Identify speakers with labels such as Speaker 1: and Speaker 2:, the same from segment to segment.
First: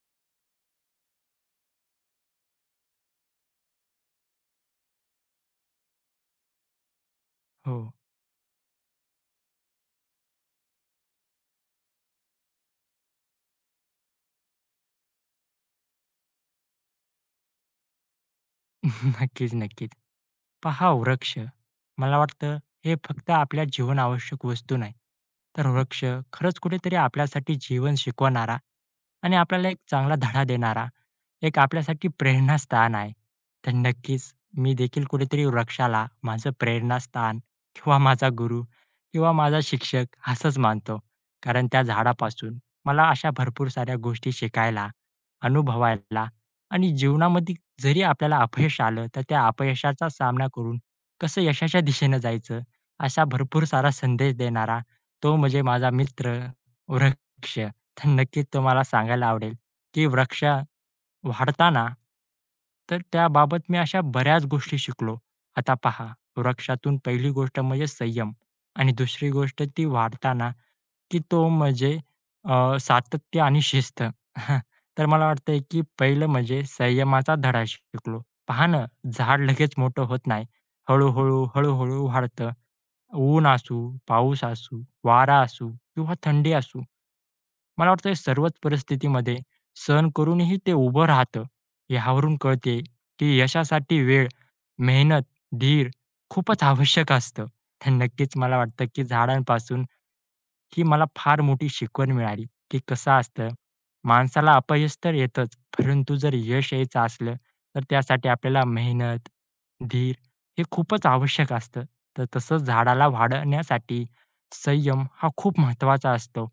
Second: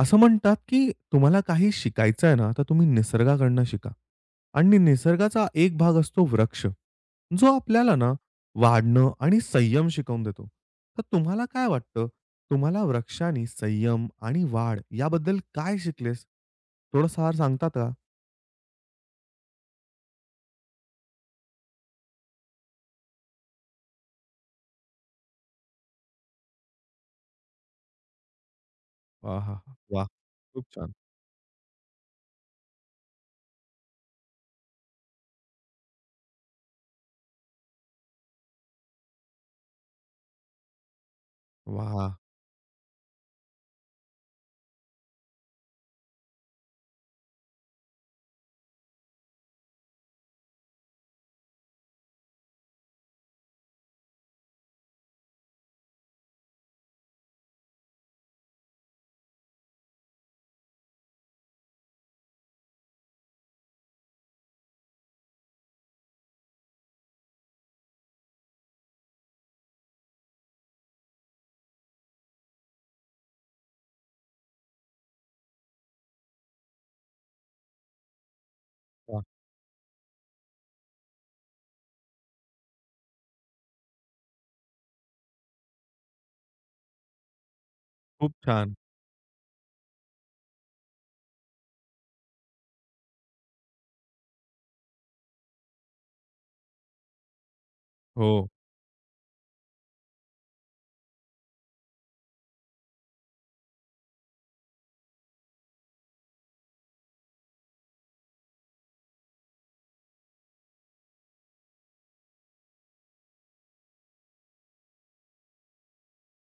Speaker 1: असं म्हणतात, की तुम्हाला काही शिकायचं आहे ना, तर तुम्ही निसर्गाकडनं शिका. आणि निसर्गाचा एक भाग असतो वृक्ष, जो
Speaker 2: हो.
Speaker 1: आपल्याला ना वाढणं आणि संयम शिकवून देतो. तर तुम्हाला काय वाटतं, तुम्हाला वृक्षाने संयम आणि वाढ याबद्दल काय शिकलेस? थोडं सार सांगतात का?
Speaker 2: नक्कीच, नक्कीच. पहा वृक्ष. मला वाटतं हे फक्त आपल्या जीवन आवश्यक वस्तू नाही, तर वृक्ष खरंच कुठेतरी आपल्यासाठी जीवन शिकवणारा आणि
Speaker 1: आहाहा!
Speaker 2: आपल्याला एक
Speaker 1: वाह!
Speaker 2: चांगला धडा
Speaker 1: खूप
Speaker 2: देणारा,
Speaker 1: छान.
Speaker 2: एक आपल्यासाठी प्रेरणास्थान आहे. तर नक्कीच मी देखील कुठेतरी वृक्षाला माझं प्रेरणास्थान किंवा माझा गुरु किंवा माझा शिक्षक असंच मानतो. कारण त्या
Speaker 1: वाह!
Speaker 2: झाडापासून मला अशा भरपूर साऱ्या गोष्टी शिकायला, अनुभवायला आणि जीवनामध्ये जरी आपल्याला अपयश आलं, तर त्या अपयशाचा सामना करून कसं यशाच्या दिशेनं जायचं, असा भरपूर सारा संदेश देणारा तो म्हणजे माझा मित्र वृक्ष. तर नक्कीच तुम्हाला सांगायला आवडेल, की वृक्ष वाढताना तर त्याबाबत मी अशा बऱ्याच गोष्टी शिकलो. आता पहा, वृक्षातून पहिली गोष्ट म्हणजे संयम आणि दुसरी गोष्ट ती वाढताना, की तो म्हणजे सातत्य आणि शिस्त. तर मला वाटतंय की पहिलं म्हणजे संयमाचा धडा शिकलो. पहा ना,
Speaker 1: वाह!
Speaker 2: झाड लगेच मोठं होत नाही. हळू-हळू, हळू-हळू वाढतं. ऊन असू, पाऊस असू, वारा असू किंवा थंडी असू. मला वाटतं
Speaker 1: खूप
Speaker 2: सर्वच
Speaker 1: छान.
Speaker 2: परिस्थितीमध्ये सहन करूनही ते उभं राहतं. यावरून कळते की यशासाठी वेळ, मेहनत, धीर खूपच आवश्यक असतं. तर नक्कीच
Speaker 1: हो.
Speaker 2: मला वाटतं की झाडांपासून ही मला फार मोठी शिकवण मिळाली, की कसं असतं, माणसाला अपयश तर येतच, परंतु जर यश यायचं असलं, तर त्यासाठी आपल्याला मेहनत, धीर हे खूपच आवश्यक असतं. तर तसंच झाडाला वाढण्यासाठी संयम हा खूप महत्त्वाचा असतो.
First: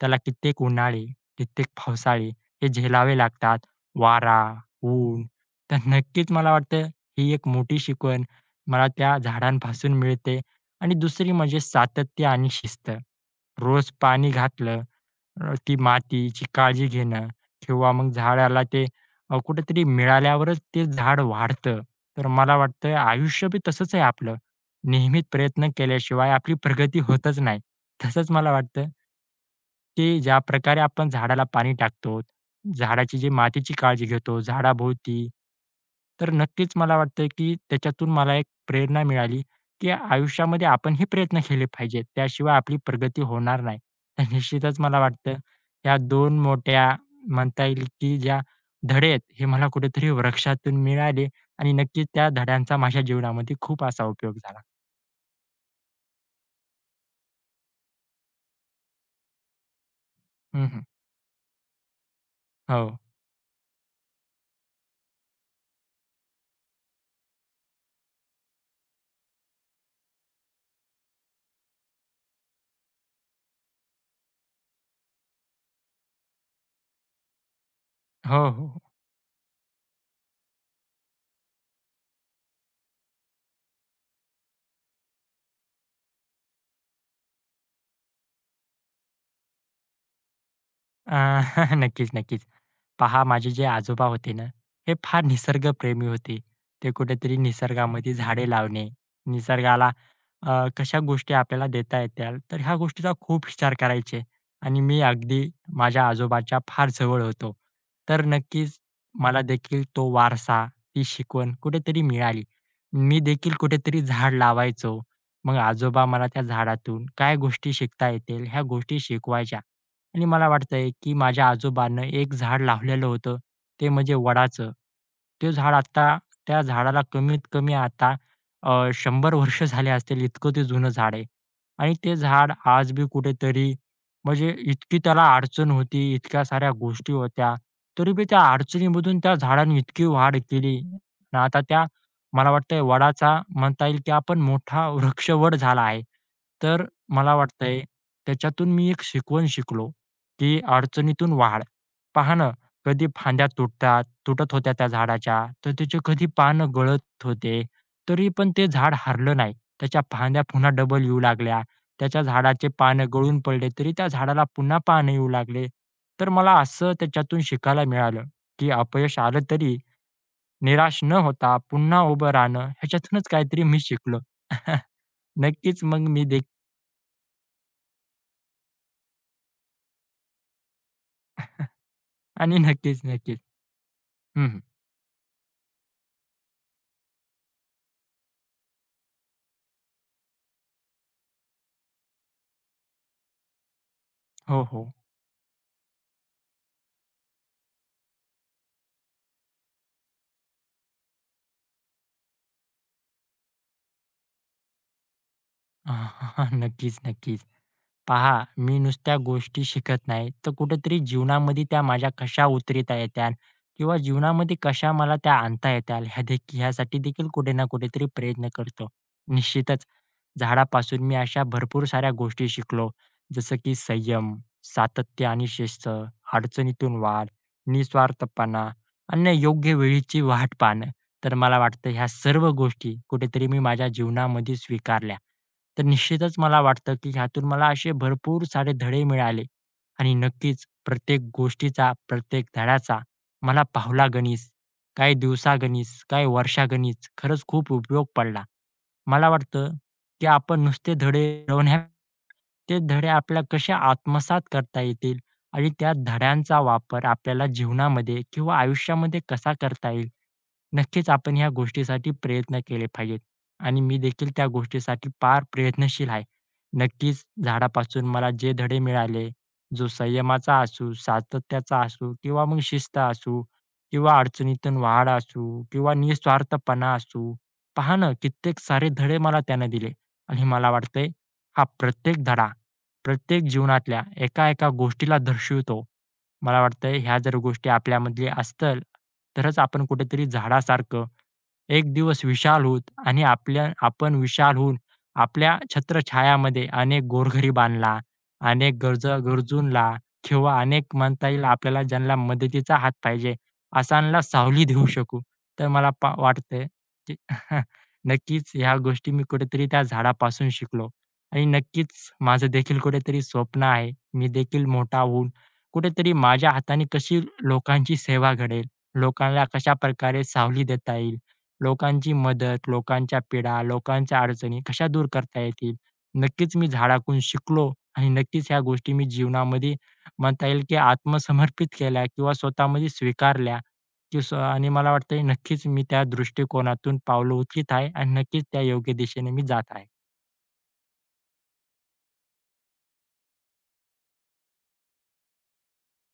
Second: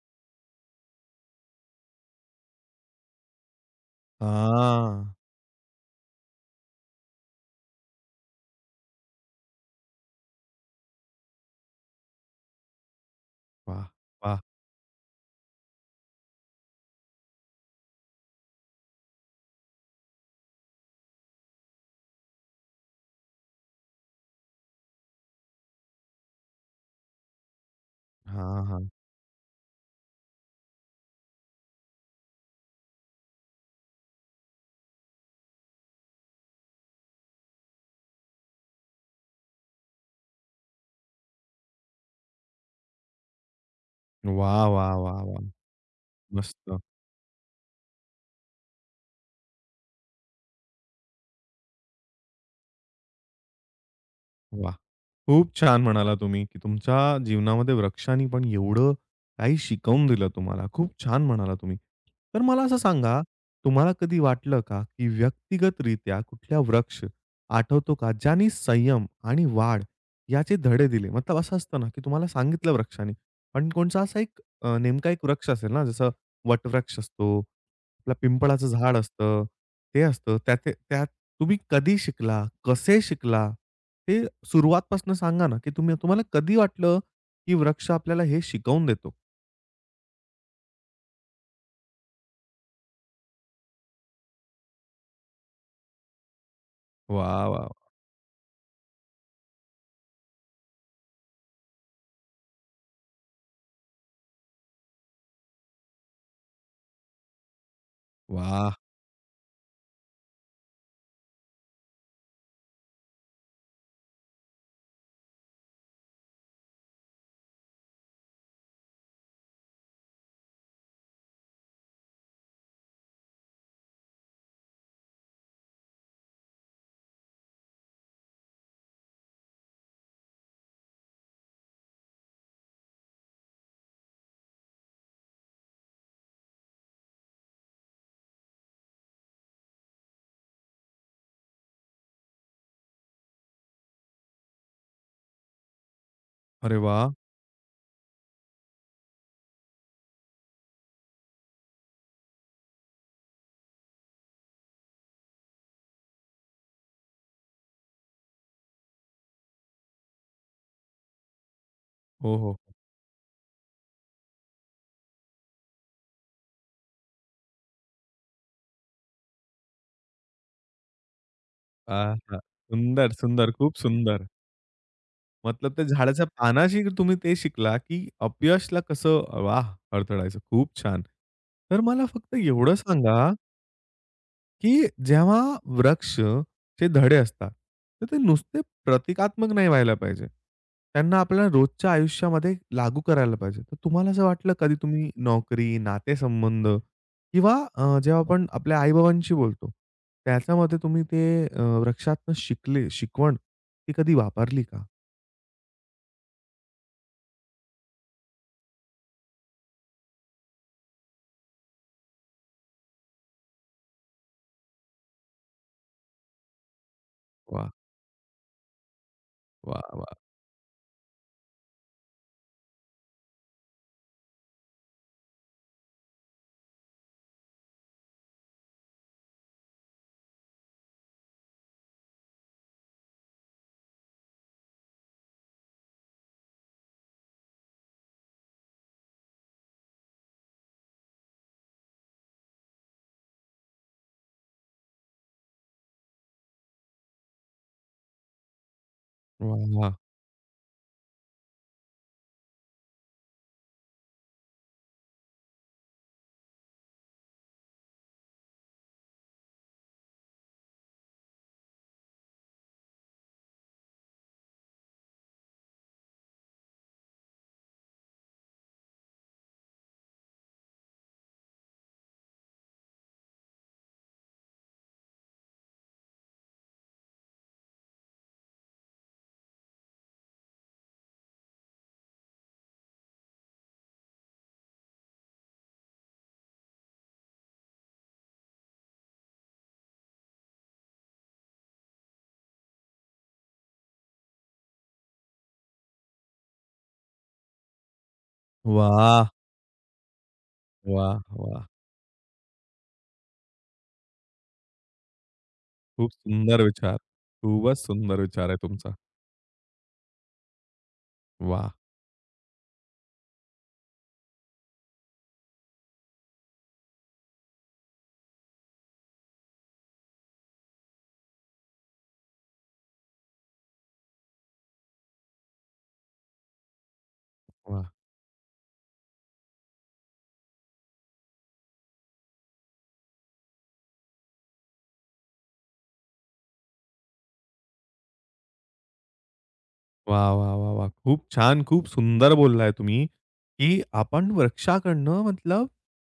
Speaker 2: त्याला कित्येक उन्हाळे, कित्येक पावसाळे हे झेलावे लागतात. वारा,
Speaker 1: हां.
Speaker 2: ऊन तर नक्कीच मला वाटतं ही एक मोठी शिकवण मला त्या झाडांपासून मिळते आणि दुसरी म्हणजे सातत्य आणि शिस्त.
Speaker 1: वाह!
Speaker 2: रोज पाणी
Speaker 1: वाह!
Speaker 2: घातलं ती मातीची काळजी घेणं किंवा मग झाडाला ते कुठेतरी मिळाल्यावरच ते झाड वाढतं. तर मला वाटतंय आयुष्य बी तसंच आहे आपलं. नेहमीच प्रयत्न केल्याशिवाय आपली प्रगती होतच नाही. तसंच मला
Speaker 1: हां,
Speaker 2: वाटतं
Speaker 1: हां.
Speaker 2: की ज्या प्रकारे आपण झाडाला पाणी टाकतो, झाडाची जी मातीची काळजी घेतो, झाडाभोवती, तर नक्कीच मला वाटतं की त्याच्यातून मला एक प्रेरणा मिळाली की आयुष्यामध्ये आपणही प्रयत्न केले पाहिजेत. त्याशिवाय आपली प्रगती होणार नाही. तर
Speaker 1: वाह,
Speaker 2: निश्चितच
Speaker 1: वाह,
Speaker 2: मला
Speaker 1: वाह,
Speaker 2: वाटतं
Speaker 1: वाह!
Speaker 2: या दोन
Speaker 1: मस्त.
Speaker 2: मोठ्या म्हणता येईल, की ज्या धडे आहेत, हे मला कुठेतरी वृक्षातून मिळाले आणि नक्कीच त्या धड्यांचा माझ्या जीवनामध्ये खूप असा उपयोग झाला.
Speaker 1: वाह! खूप छान म्हणाला तुम्ही, की तुमच्या जीवनामध्ये वृक्षांनी पण एवढं काही शिकवून दिलं
Speaker 2: हं,
Speaker 1: तुम्हाला.
Speaker 2: हं.
Speaker 1: खूप छान म्हणाला तुम्ही. तर मला असं
Speaker 2: हो.
Speaker 1: सांगा, तुम्हाला कधी वाटलं का, की व्यक्तिगतरित्या कुठला वृक्ष आठवतो का, ज्याने संयम आणि वाढ याचे धडे दिले? मतलब असं असतं ना, की तुम्हाला सांगितलं वृक्षाने, पण कोणचा असा एक नेमका एक वृक्ष असेल ना, जसं वटवृक्ष असतो, आपलं
Speaker 2: हो,
Speaker 1: पिंपळाचं
Speaker 2: हो.
Speaker 1: झाड असतं, ते असतं. त्यात त्यात तुम्ही कधी शिकला? कसे शिकला? ते सुरुवातपासून सांगा ना, की तुम्हाला कधी वाटलं, की वृक्ष आपल्याला हे शिकवून देतो?
Speaker 2: अ, नक्कीच, नक्कीच. पहा माझे जे आजोबा होते ना, हे फार निसर्गप्रेमी होते. ते कुठेतरी
Speaker 1: वाह, वाह,
Speaker 2: निसर्गामध्ये झाडे लावणे, निसर्गाला अ, कशा गोष्टी आपल्याला देता येतील, तर ह्या गोष्टीचा खूप विचार करायचे आणि मी अगदी माझ्या आजोबाच्या फार जवळ होतो. तर
Speaker 1: वाह!
Speaker 2: नक्कीच मला देखील तो वारसा, ती शिकवण कुठेतरी मिळाली. मी देखील कुठेतरी झाड लावायचो. मग आजोबा मला त्या झाडातून काय गोष्टी शिकता येतील, ह्या गोष्टी शिकवायच्या. आणि मला वाटतंय, की माझ्या आजोबांनी एक झाड लावलेलं होतं, ते म्हणजे वडाचं. ते झाड आता त्या झाडाला कमीत कमी आता 100 वर्ष झाले असतील, इतकं ते जुनं झाड आहे. आणि ते झाड आज बी कुठेतरी म्हणजे इतकी त्याला अडचण होती, इतक्या साऱ्या गोष्टी होत्या, तरी बी त्या अडचणीमधून त्या झाडाने इतकी वाढ केली आणि आता त्या मला वाटतंय वडाचा म्हणता येईल, की आपण मोठा वृक्षवड झाला आहे.
Speaker 1: अरे
Speaker 2: तर
Speaker 1: वाह!
Speaker 2: मला वाटतंय त्याच्यातून मी एक शिकवण शिकलो. की अडचणीतून वाढ. पहा ना, कधी फांद्या तुटत होत्या त्या झाडाच्या, तर त्याचे कधी पानं गळत होते, तरी पण ते झाड हारलं नाही. त्याच्या फांद्या पुन्हा डबल येऊ लागल्या. त्याच्या
Speaker 1: हो, हो.
Speaker 2: झाडाचे पानं गळून पडले, तरी त्या झाडाला पुन्हा पानं येऊ लागले. तर मला असं त्याच्यातून शिकायला मिळालं, की अपयश आलं तरी निराश न होता पुन्हा
Speaker 1: आह!
Speaker 2: उभं
Speaker 1: हां.
Speaker 2: राहणं
Speaker 1: सुंदर,
Speaker 2: ह्याच्यातूनच
Speaker 1: सुंदर.
Speaker 2: काहीतरी
Speaker 1: खूप
Speaker 2: मी शिकलो.
Speaker 1: सुंदर. मतलब
Speaker 2: नक्कीच
Speaker 1: त्या
Speaker 2: मग मी
Speaker 1: झाडाच्या
Speaker 2: देख
Speaker 1: पानाशी तुम्ही ते शिकला, की अपयशला कसं वाह! अडथळायचं. खूप छान. तर मला फक्त
Speaker 2: आणि
Speaker 1: एवढं
Speaker 2: नक्कीच,
Speaker 1: सांगा
Speaker 2: नक्कीच. हं,
Speaker 1: की जेव्हा वृक्षचे धडे असतात, तर ते नुसते प्रतिकात्मक नाही व्हायला पाहिजे. त्यांना आपल्याला रोजच्या आयुष्यामध्ये लागू करायला पाहिजे. तर तुम्हाला असं वाटलं
Speaker 2: हो,
Speaker 1: कधी
Speaker 2: हो.
Speaker 1: तुम्ही नोकरी, नातेसंबंध किंवा जेव्हा आपण आपल्या आई-बाबांशी बोलतो, त्याच्यामध्ये तुम्ही ते वृक्षातनं शिकवण ती कधी वापरली का?
Speaker 2: नक्कीच, नक्कीच. पहा, मी नुसत्या गोष्टी शिकत नाही, तर कुठेतरी जीवनामध्ये त्या माझ्या कशा उतरता येत्याल किंवा जीवनामध्ये कशा मला त्या आणता येत्याल ह्यासाठी देखील कुठे ना
Speaker 1: वाह!
Speaker 2: कुठेतरी प्रयत्न करतो.
Speaker 1: वाह!
Speaker 2: निश्चितच
Speaker 1: वाह!
Speaker 2: झाडापासून मी अशा भरपूर साऱ्या गोष्टी शिकलो. जसं की संयम, सातत्य आणि शिस्त, अडचणीतून वाढ, निस्वार्थपणा आणि योग्य वेळीची वाट पाहणं. तर मला वाटतं ह्या सर्व गोष्टी कुठेतरी मी माझ्या जीवनामध्ये स्वीकारल्या. तर निश्चितच मला वाटतं की ह्यातून मला असे भरपूर सारे धडे मिळाले आणि नक्कीच प्रत्येक गोष्टीचा, प्रत्येक धड्याचा मला पावलागणिक, काही दिवसागणिक, काही वर्षागणिक खरंच खूप उपयोग पडला. मला वाटतं,
Speaker 1: वाह!
Speaker 2: की आपण नुसते धडे मिळवण्या ते धडे आपल्याला कसे आत्मसात करता येतील आणि त्या धड्यांचा वापर आपल्याला जीवनामध्ये किंवा आयुष्यामध्ये कसा करता येईल नक्कीच आपण ह्या गोष्टीसाठी प्रयत्न केले पाहिजेत आणि मी देखील त्या गोष्टीसाठी फार प्रयत्नशील आहे. नक्कीच झाडापासून मला जे धडे मिळाले, जो संयमाचा असू, सातत्याचा असू किंवा मग शिस्त असू किंवा अडचणीतून वाढ असू किंवा निस्वार्थपणा असू, पहा ना कित्येक सारे धडे मला त्यानं दिले आणि मला वाटतंय हा प्रत्येक धडा, प्रत्येक जीवनातल्या एका एका गोष्टीला दर्शवितो मला वाटतंय ह्या जर गोष्टी आपल्यामध्ये असतील, तरच आपण कुठेतरी झाडासारखं एक दिवस विशाल होऊत आणि आपल्या आपण विशाल होऊन आपल्या छत्रछायामध्ये अनेक गोरगरिबांना, अनेक
Speaker 1: वाह!
Speaker 2: गरजूंना किंवा अनेक
Speaker 1: वाह!
Speaker 2: म्हणता येईल
Speaker 1: वाह!
Speaker 2: आपल्याला ज्यांना मदतीचा हात पाहिजे, अशांना सावली देऊ शकू. तर मला
Speaker 1: खूप
Speaker 2: पा
Speaker 1: सुंदर
Speaker 2: वाटतंय
Speaker 1: विचार.
Speaker 2: की
Speaker 1: खूपच सुंदर विचार
Speaker 2: नक्कीच
Speaker 1: आहे
Speaker 2: ह्या
Speaker 1: तुमचा.
Speaker 2: गोष्टी मी कुठेतरी त्या झाडापासून शिकलो आणि
Speaker 1: वाह!
Speaker 2: नक्कीच माझं देखील कुठेतरी स्वप्न आहे. मी देखील मोठा होऊन कुठेतरी माझ्या हाताने कशी लोकांची सेवा घडेल, लोकांना कशाप्रकारे सावली देता येईल, लोकांची मदत, लोकांच्या पीडा, लोकांच्या अडचणी कशा दूर करता येतील. नक्कीच मी झाडाकडून शिकलो
Speaker 1: वाह!
Speaker 2: आणि नक्कीच ह्या गोष्टी मी जीवनामध्ये म्हणता येईल, की आत्मसमर्पित केल्या किंवा स्वतःमध्ये स्वीकारल्या, की स्व आणि मला वाटतंय नक्कीच मी त्या दृष्टिकोनातून पावलं उचलीत आहे आणि नक्कीच त्या योग्य दिशेने मी जात आहे.
Speaker 1: वाह, वाह, वाह, वाह! खूप छान, खूप सुंदर बोललाय तुम्ही, की आपण वृक्षाकडनं मतलब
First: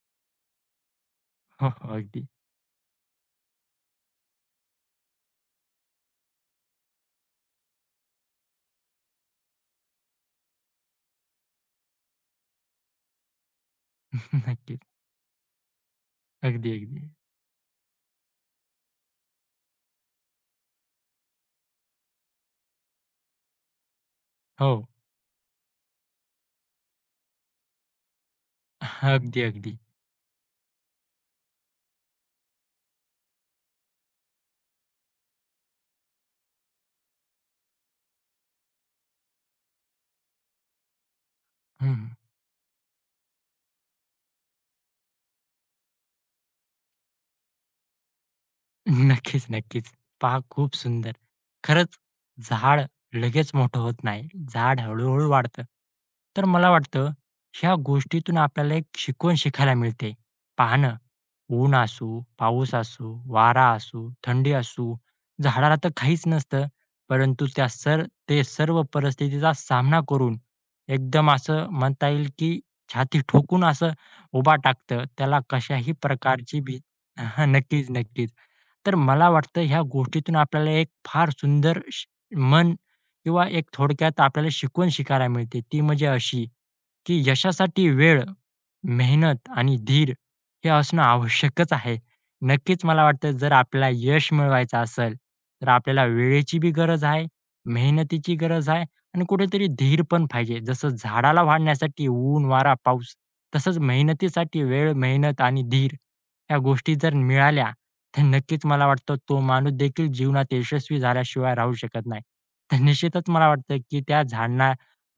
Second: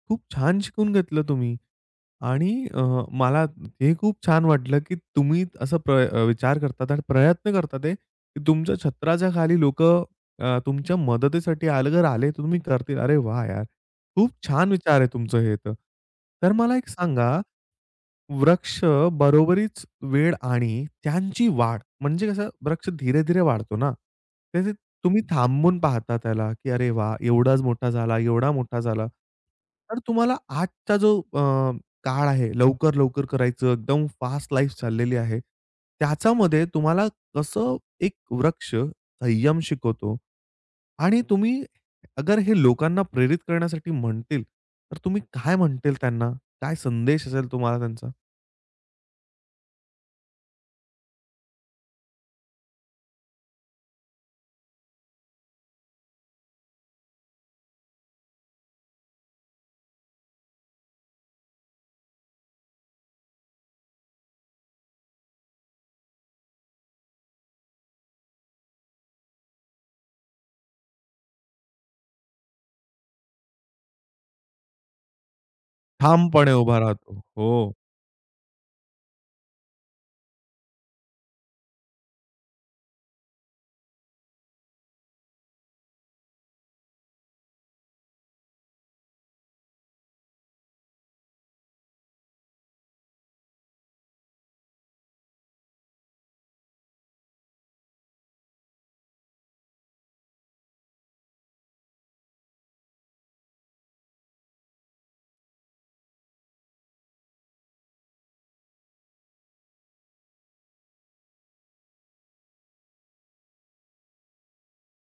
Speaker 1: खूप छान शिकून घेतलं तुम्ही.
Speaker 2: हो, हो. अगदी.
Speaker 1: आणि मला हे खूप छान वाटलं, की तुम्ही असा विचार करतात आणि प्रयत्न करतात आहे, की तुमच्या छत्राच्या खाली लोकं तुमच्या मदतीसाठी अगर आले तर तुम्ही करतील. अरे वाह यार! खूप छान
Speaker 2: नक्कीच.
Speaker 1: विचार आहे तुमचं हे तर. तर
Speaker 2: अगदी,
Speaker 1: मला एक
Speaker 2: अगदी.
Speaker 1: सांगा वृक्ष बरोबरीच वेळ आणि त्यांची वाढ, म्हणजे कसं वृक्ष धीरे-धीरे वाढतो ना.
Speaker 2: हो.
Speaker 1: त्याचे तुम्ही थांबून पाहता त्याला, की "अरे वा एवढाच मोठा झाला, एवढा मोठा झाला."
Speaker 2: अगदी, अगदी.
Speaker 1: तर तुम्हाला आजचा जो काळ आहे, लवकर-लवकर करायचं, एकदम फास्ट लाईफ चाललेली आहे. त्याच्यामध्ये तुम्हाला कसं एक वृक्ष संयम शिकवतो आणि तुम्ही
Speaker 2: हं.
Speaker 1: अगर हे लोकांना प्रेरित करण्यासाठी म्हणतील, तर तुम्ही काय म्हणतील त्यांना? काय संदेश असेल तुम्हाला त्यांचा?
Speaker 2: नक्कीच, नक्कीच. पहा खूप सुंदर. खरंच झाड लगेच मोठं होत नाही. झाड हळू-हळू वाढतं. तर मला वाटतं ह्या गोष्टीतून आपल्याला एक शिकवण शिकायला मिळते. पहा ना, ऊन असू, पाऊस असू, वारा असू, थंडी असू, झाडाला तर काहीच नसतं. परंतु त्या सर ते सर्व परिस्थितीचा सामना करून एकदम असं म्हणता येईल, की छाती ठोकून असं उभा टाकतं. त्याला कशाही
Speaker 1: ठामपणे
Speaker 2: प्रकारची भी
Speaker 1: उभा राहतो. हो.
Speaker 2: नक्कीच, नक्कीच. तर मला वाटतं ह्या गोष्टीतून आपल्याला एक फार सुंदर श म्हण किंवा एक थोडक्यात आपल्याला शिकवण शिकायला मिळते. ती म्हणजे अशी, की यशासाठी वेळ, मेहनत आणि धीर हे असणं आवश्यकच आहे. नक्कीच मला वाटतं जर आपल्याला यश मिळवायचं असेल, तर आपल्याला वेळेची बी गरज आहे, मेहनतीची गरज आहे आणि कुठेतरी धीर पण पाहिजे. जसं झाडाला वाढण्यासाठी ऊन, वारा, पाऊस तसंच मेहनतीसाठी वेळ, मेहनत आणि धीर ह्या गोष्टी जर मिळाल्या, तर नक्कीच मला वाटतं तो माणूस देखील जीवनात यशस्वी झाल्याशिवाय राहू शकत नाही. तर निश्चितच मला वाटतं की त्या झाडांना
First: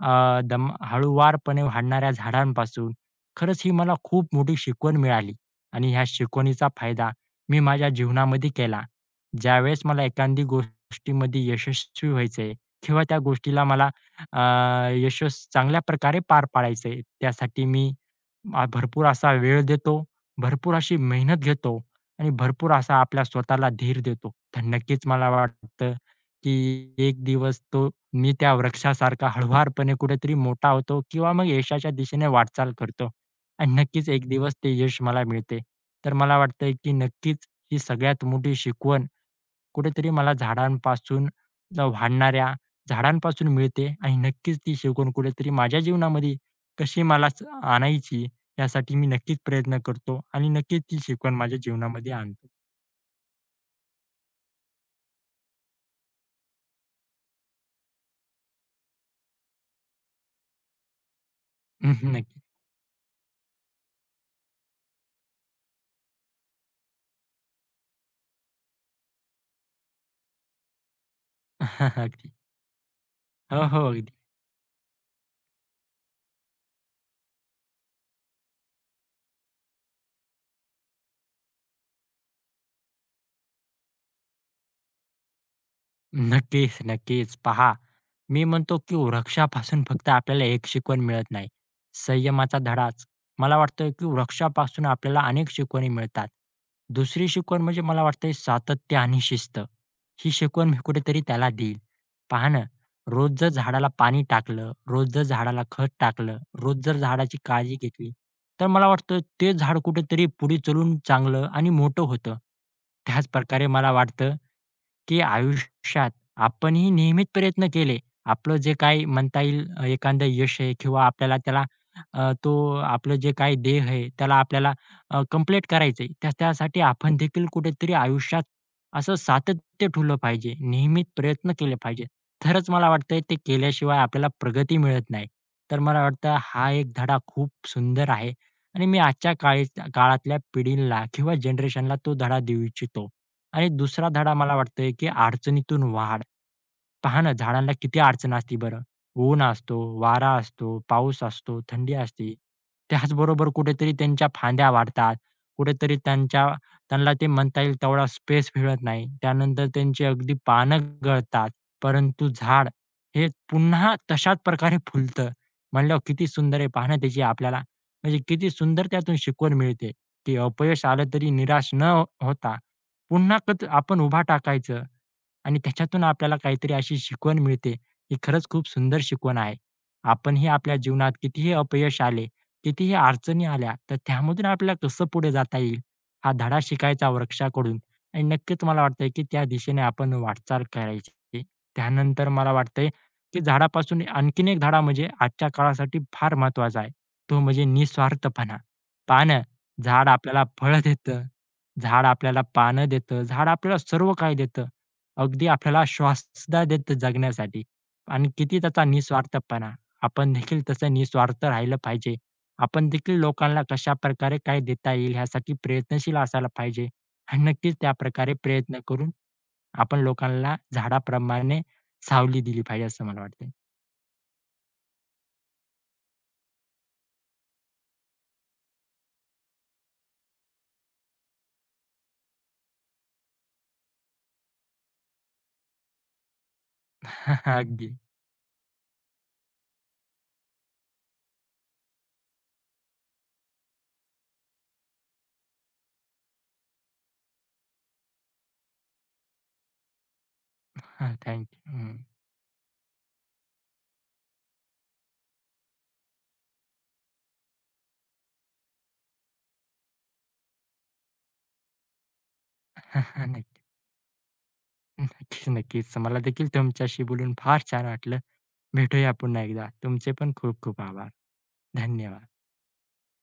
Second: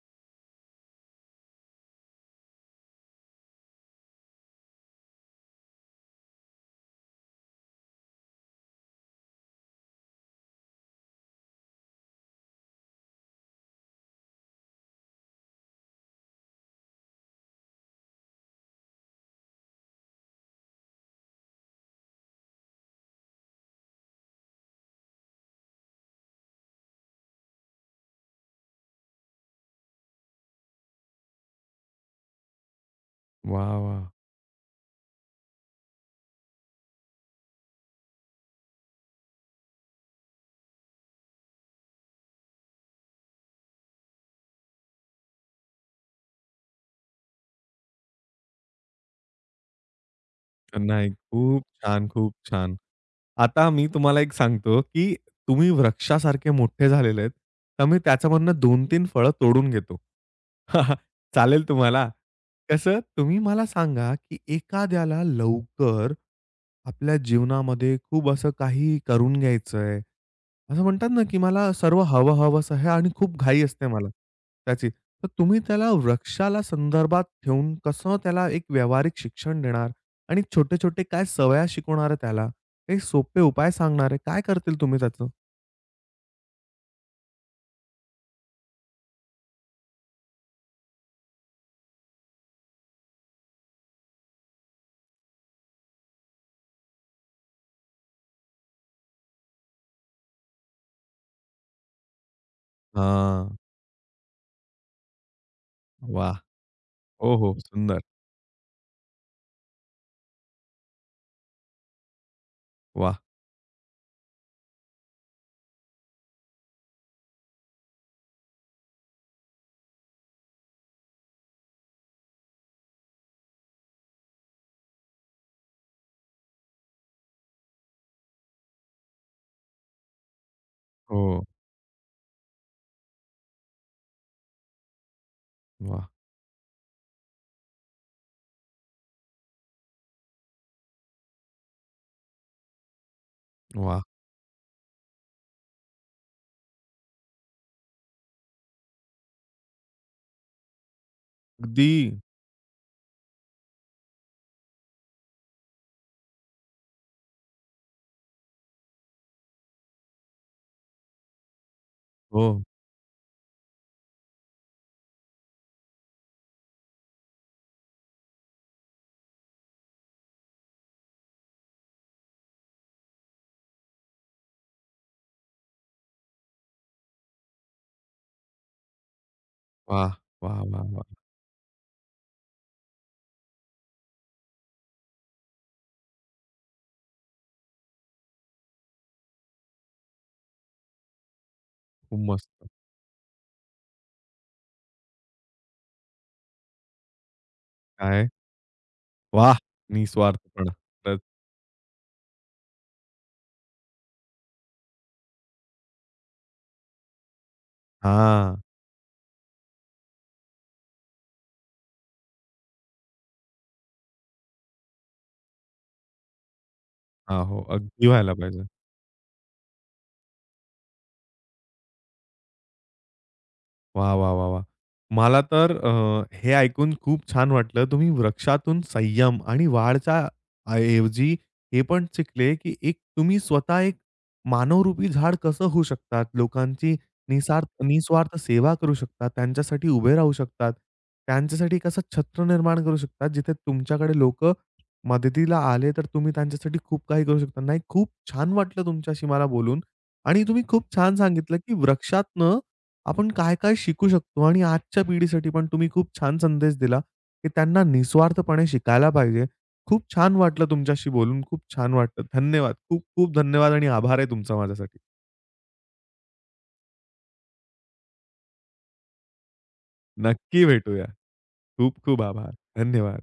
Speaker 2: अ, दम हळूवारपणे वाढणाऱ्या झाडांपासून खरंच ही मला खूप मोठी शिकवण मिळाली आणि ह्या शिकवणीचा फायदा मी माझ्या जीवनामध्ये केला. ज्यावेळेस मला एखादी गोष्टीमध्ये यशस्वी व्हायचंय किंवा त्या गोष्टीला मला अ, यशस्वी चांगल्या प्रकारे पार पाडायचंय त्यासाठी मी भरपूर असा वेळ देतो, भरपूर अशी मेहनत घेतो आणि भरपूर असा आपल्या स्वतःला धीर देतो. तर नक्कीच मला वाटतं, की एक दिवस तो मी त्या वृक्षासारखा हळुवारपणे कुठेतरी मोठा होतो किंवा मग यशाच्या दिशेने वाटचाल करतो आणि
Speaker 1: वाह,
Speaker 2: नक्कीच
Speaker 1: वाह!
Speaker 2: एक दिवस ते यश मला मिळते. तर मला वाटतंय, की नक्कीच ही सगळ्यात मोठी शिकवण कुठेतरी मला झाडांपासून वाढणाऱ्या झाडांपासून मिळते आणि नक्कीच ती शिकवण कुठेतरी माझ्या जीवनामध्ये कशी मला आणायची यासाठी मी नक्कीच प्रयत्न करतो आणि नक्कीच ती
Speaker 1: नाही.
Speaker 2: शिकवण माझ्या
Speaker 1: खूप छान,
Speaker 2: जीवनामध्ये
Speaker 1: खूप
Speaker 2: आणतो.
Speaker 1: छान. आता मी तुम्हाला एक सांगतो, की तुम्ही वृक्षासारखे मोठे झालेले आहेत, तर मी त्याच्यामधनं 2-3 फळं तोडून घेतो. चालेल तुम्हाला?
Speaker 2: नक्की.
Speaker 1: कसं तुम्ही मला सांगा, की एखाद्याला लवकर आपल्या जीवनामध्ये खूप असं काही करून घ्यायचं आहे. असं म्हणतात ना, की मला सर्व
Speaker 2: अगदी.
Speaker 1: हवं हवंसं आहे आणि खूप
Speaker 2: हो,
Speaker 1: घाई असते
Speaker 2: हो.
Speaker 1: मला त्याची. तर तुम्ही त्याला वृक्षाला संदर्भात ठेवून कसं त्याला एक व्यावहारिक शिक्षण देणार आणि छोटे-छोटे काय सवया शिकवणार आहे त्याला? काही सोपे उपाय सांगणार आहे. काय करतील तुम्ही त्याचं?
Speaker 2: नक्कीच, नक्कीच. पहा, मी म्हणतो की वृक्षापासून फक्त आपल्याला एक शिकवण मिळत नाही, संयमाचा धडाच. मला वाटतं की वृक्षापासून आपल्याला अनेक शिकवणी मिळतात. दुसरी शिकवण म्हणजे मला वाटतंय सातत्य आणि शिस्त. ही शिकवण मी कुठेतरी त्याला देईल. पहा ना, रोज जर
Speaker 1: हां.
Speaker 2: झाडाला पाणी टाकलं, रोज जर झाडाला खत
Speaker 1: वाह!
Speaker 2: टाकलं, रोज जर
Speaker 1: हो,
Speaker 2: झाडाची
Speaker 1: हो.
Speaker 2: काळजी
Speaker 1: सुंदर.
Speaker 2: घेतली, तर मला वाटतं ते झाड कुठेतरी पुढे चलून चांगलं आणि मोठं होतं.
Speaker 1: वाह!
Speaker 2: त्याच प्रकारे मला वाटतं की आयुष्यात आपणही नियमित प्रयत्न केले, आपलं जे काही म्हणता येईल एखादं यश आहे किंवा आपल्याला त्याला अ, तो आपलं जे काही ध्येय आहे, त्याला आपल्याला कंप्लीट त्यासाठी आपण देखील कुठेतरी आयुष्यात असं सातत्य ठेवलं पाहिजे, नियमित
Speaker 1: हो.
Speaker 2: प्रयत्न केले पाहिजे. तरच मला वाटतंय ते केल्याशिवाय आपल्याला प्रगती मिळत नाही. तर मला
Speaker 1: वाह!
Speaker 2: वाटतं हा एक धडा खूप सुंदर आहे आणि मी आजच्या काळी काळातल्या पिढीला किंवा जनरेशनला तो धडा देऊ इच्छितो. आणि
Speaker 1: वाह!
Speaker 2: दुसरा धडा मला वाटतंय, की अडचणीतून वाढ. पहा ना, झाडांना किती अडचण असते बरं. ऊन असतो, वारा असतो, पाऊस असतो,
Speaker 1: अगदी.
Speaker 2: थंडी असते. त्याचबरोबर कुठेतरी त्यांच्या फांद्या वाढतात. कुठेतरी त्यांच्या त्यांना ते म्हणता येईल तेवढा स्पेस मिळत नाही. त्यानंतर त्यांची अगदी पानं गळतात. परंतु
Speaker 1: हो.
Speaker 2: झाड हे पुन्हा तशाच प्रकारे फुलतं. म्हणल्यावर किती सुंदर आहे. पहा त्याची आपल्याला म्हणजे किती सुंदर त्यातून शिकवण मिळते, की अपयश आलं तरी निराश न होता पुन्हा आपण उभा टाकायचं. आणि त्याच्यातून आपल्याला काहीतरी अशी शिकवण मिळते, ही खरंच खूप सुंदर शिकवण आहे.
Speaker 1: वाह!
Speaker 2: आपणही
Speaker 1: वाह,
Speaker 2: आपल्या
Speaker 1: वाह,
Speaker 2: जीवनात
Speaker 1: वाह!
Speaker 2: कितीही अपयश आले, कितीही अडचणी आल्या, तर त्यामधून आपल्याला कसं पुढे जाता येईल, हा धडा शिकायचा वृक्षाकडून आणि नक्कीच मला वाटतंय, की त्या दिशेने आपण वाटचाल करायची.
Speaker 1: खूप
Speaker 2: त्यानंतर मला
Speaker 1: मस्त.
Speaker 2: वाटतंय, की झाडापासून आणखीन एक धडा म्हणजे आजच्या काळासाठी फार महत्वाचा आहे. तो म्हणजे
Speaker 1: काय?
Speaker 2: निस्वार्थपणा. पहा ना,
Speaker 1: वाह!
Speaker 2: झाड आपल्याला
Speaker 1: निस्वार्थपणा.
Speaker 2: फळं
Speaker 1: खरंच.
Speaker 2: देतं, झाड आपल्याला पानं देतं, झाड आपल्याला सर्व काही देतं. अगदी आपल्याला श्वास सुद्धा देतं जगण्यासाठी आणि
Speaker 1: हां.
Speaker 2: किती त्याचा निस्वार्थपणा. आपण देखील तसं निस्वार्थ राहिलं पाहिजे. आपण देखील लोकांना कशाप्रकारे काय देता येईल ह्यासाठी प्रयत्नशील असायला पाहिजे आणि
Speaker 1: हां, हो.
Speaker 2: नक्कीच
Speaker 1: अगदी
Speaker 2: त्याप्रकारे
Speaker 1: व्हायला पाहिजे.
Speaker 2: प्रयत्न करून आपण लोकांना झाडाप्रमाणे सावली दिली पाहिजे असं मला वाटतंय.
Speaker 1: वाह, वाह, वाह, वाह! मला तर हे ऐकून खूप छान वाटलं. तुम्ही वृक्षातून संयम आणि वाढच्या ऐवजी हे पण शिकले, की एक तुम्ही स्वतः एक मानवरूपी झाड कसं होऊ शकतात. लोकांची निस्वार्थ
Speaker 2: अगदी.
Speaker 1: निस्वार्थ सेवा करू शकतात. त्यांच्यासाठी उभे राहू शकतात. त्यांच्यासाठी कसं छत्र निर्माण करू शकतात. जिथे तुमच्याकडे लोकं मदतीला आले, तर तुम्ही त्यांच्यासाठी खूप काही करू शकता. नाही, खूप छान वाटलं तुमच्याशी मला बोलून आणि तुम्ही खूप छान
Speaker 2: थँक
Speaker 1: सांगितलं,
Speaker 2: यू.
Speaker 1: की
Speaker 2: हं.
Speaker 1: वृक्षातनं आपण काय-काय शिकू शकतो आणि आजच्या पिढीसाठी पण तुम्ही खूप छान संदेश दिला, की त्यांना निस्वार्थपणे शिकायला पाहिजे. खूप छान वाटलं तुमच्याशी बोलून. खूप छान वाटलं. धन्यवाद. खूप खूप
Speaker 2: नक्की,
Speaker 1: धन्यवाद आणि आभार आहे तुमचा माझ्यासाठी.
Speaker 2: नक्कीच, नक्कीच. मला देखील तुमच्याशी बोलून फार छान वाटलं. भेटूया पुन्हा एकदा. तुमचे पण खूप
Speaker 1: नक्की
Speaker 2: खूप
Speaker 1: भेटूया.
Speaker 2: आभार.
Speaker 1: खूप खूप
Speaker 2: धन्यवाद.
Speaker 1: आभार. धन्यवाद.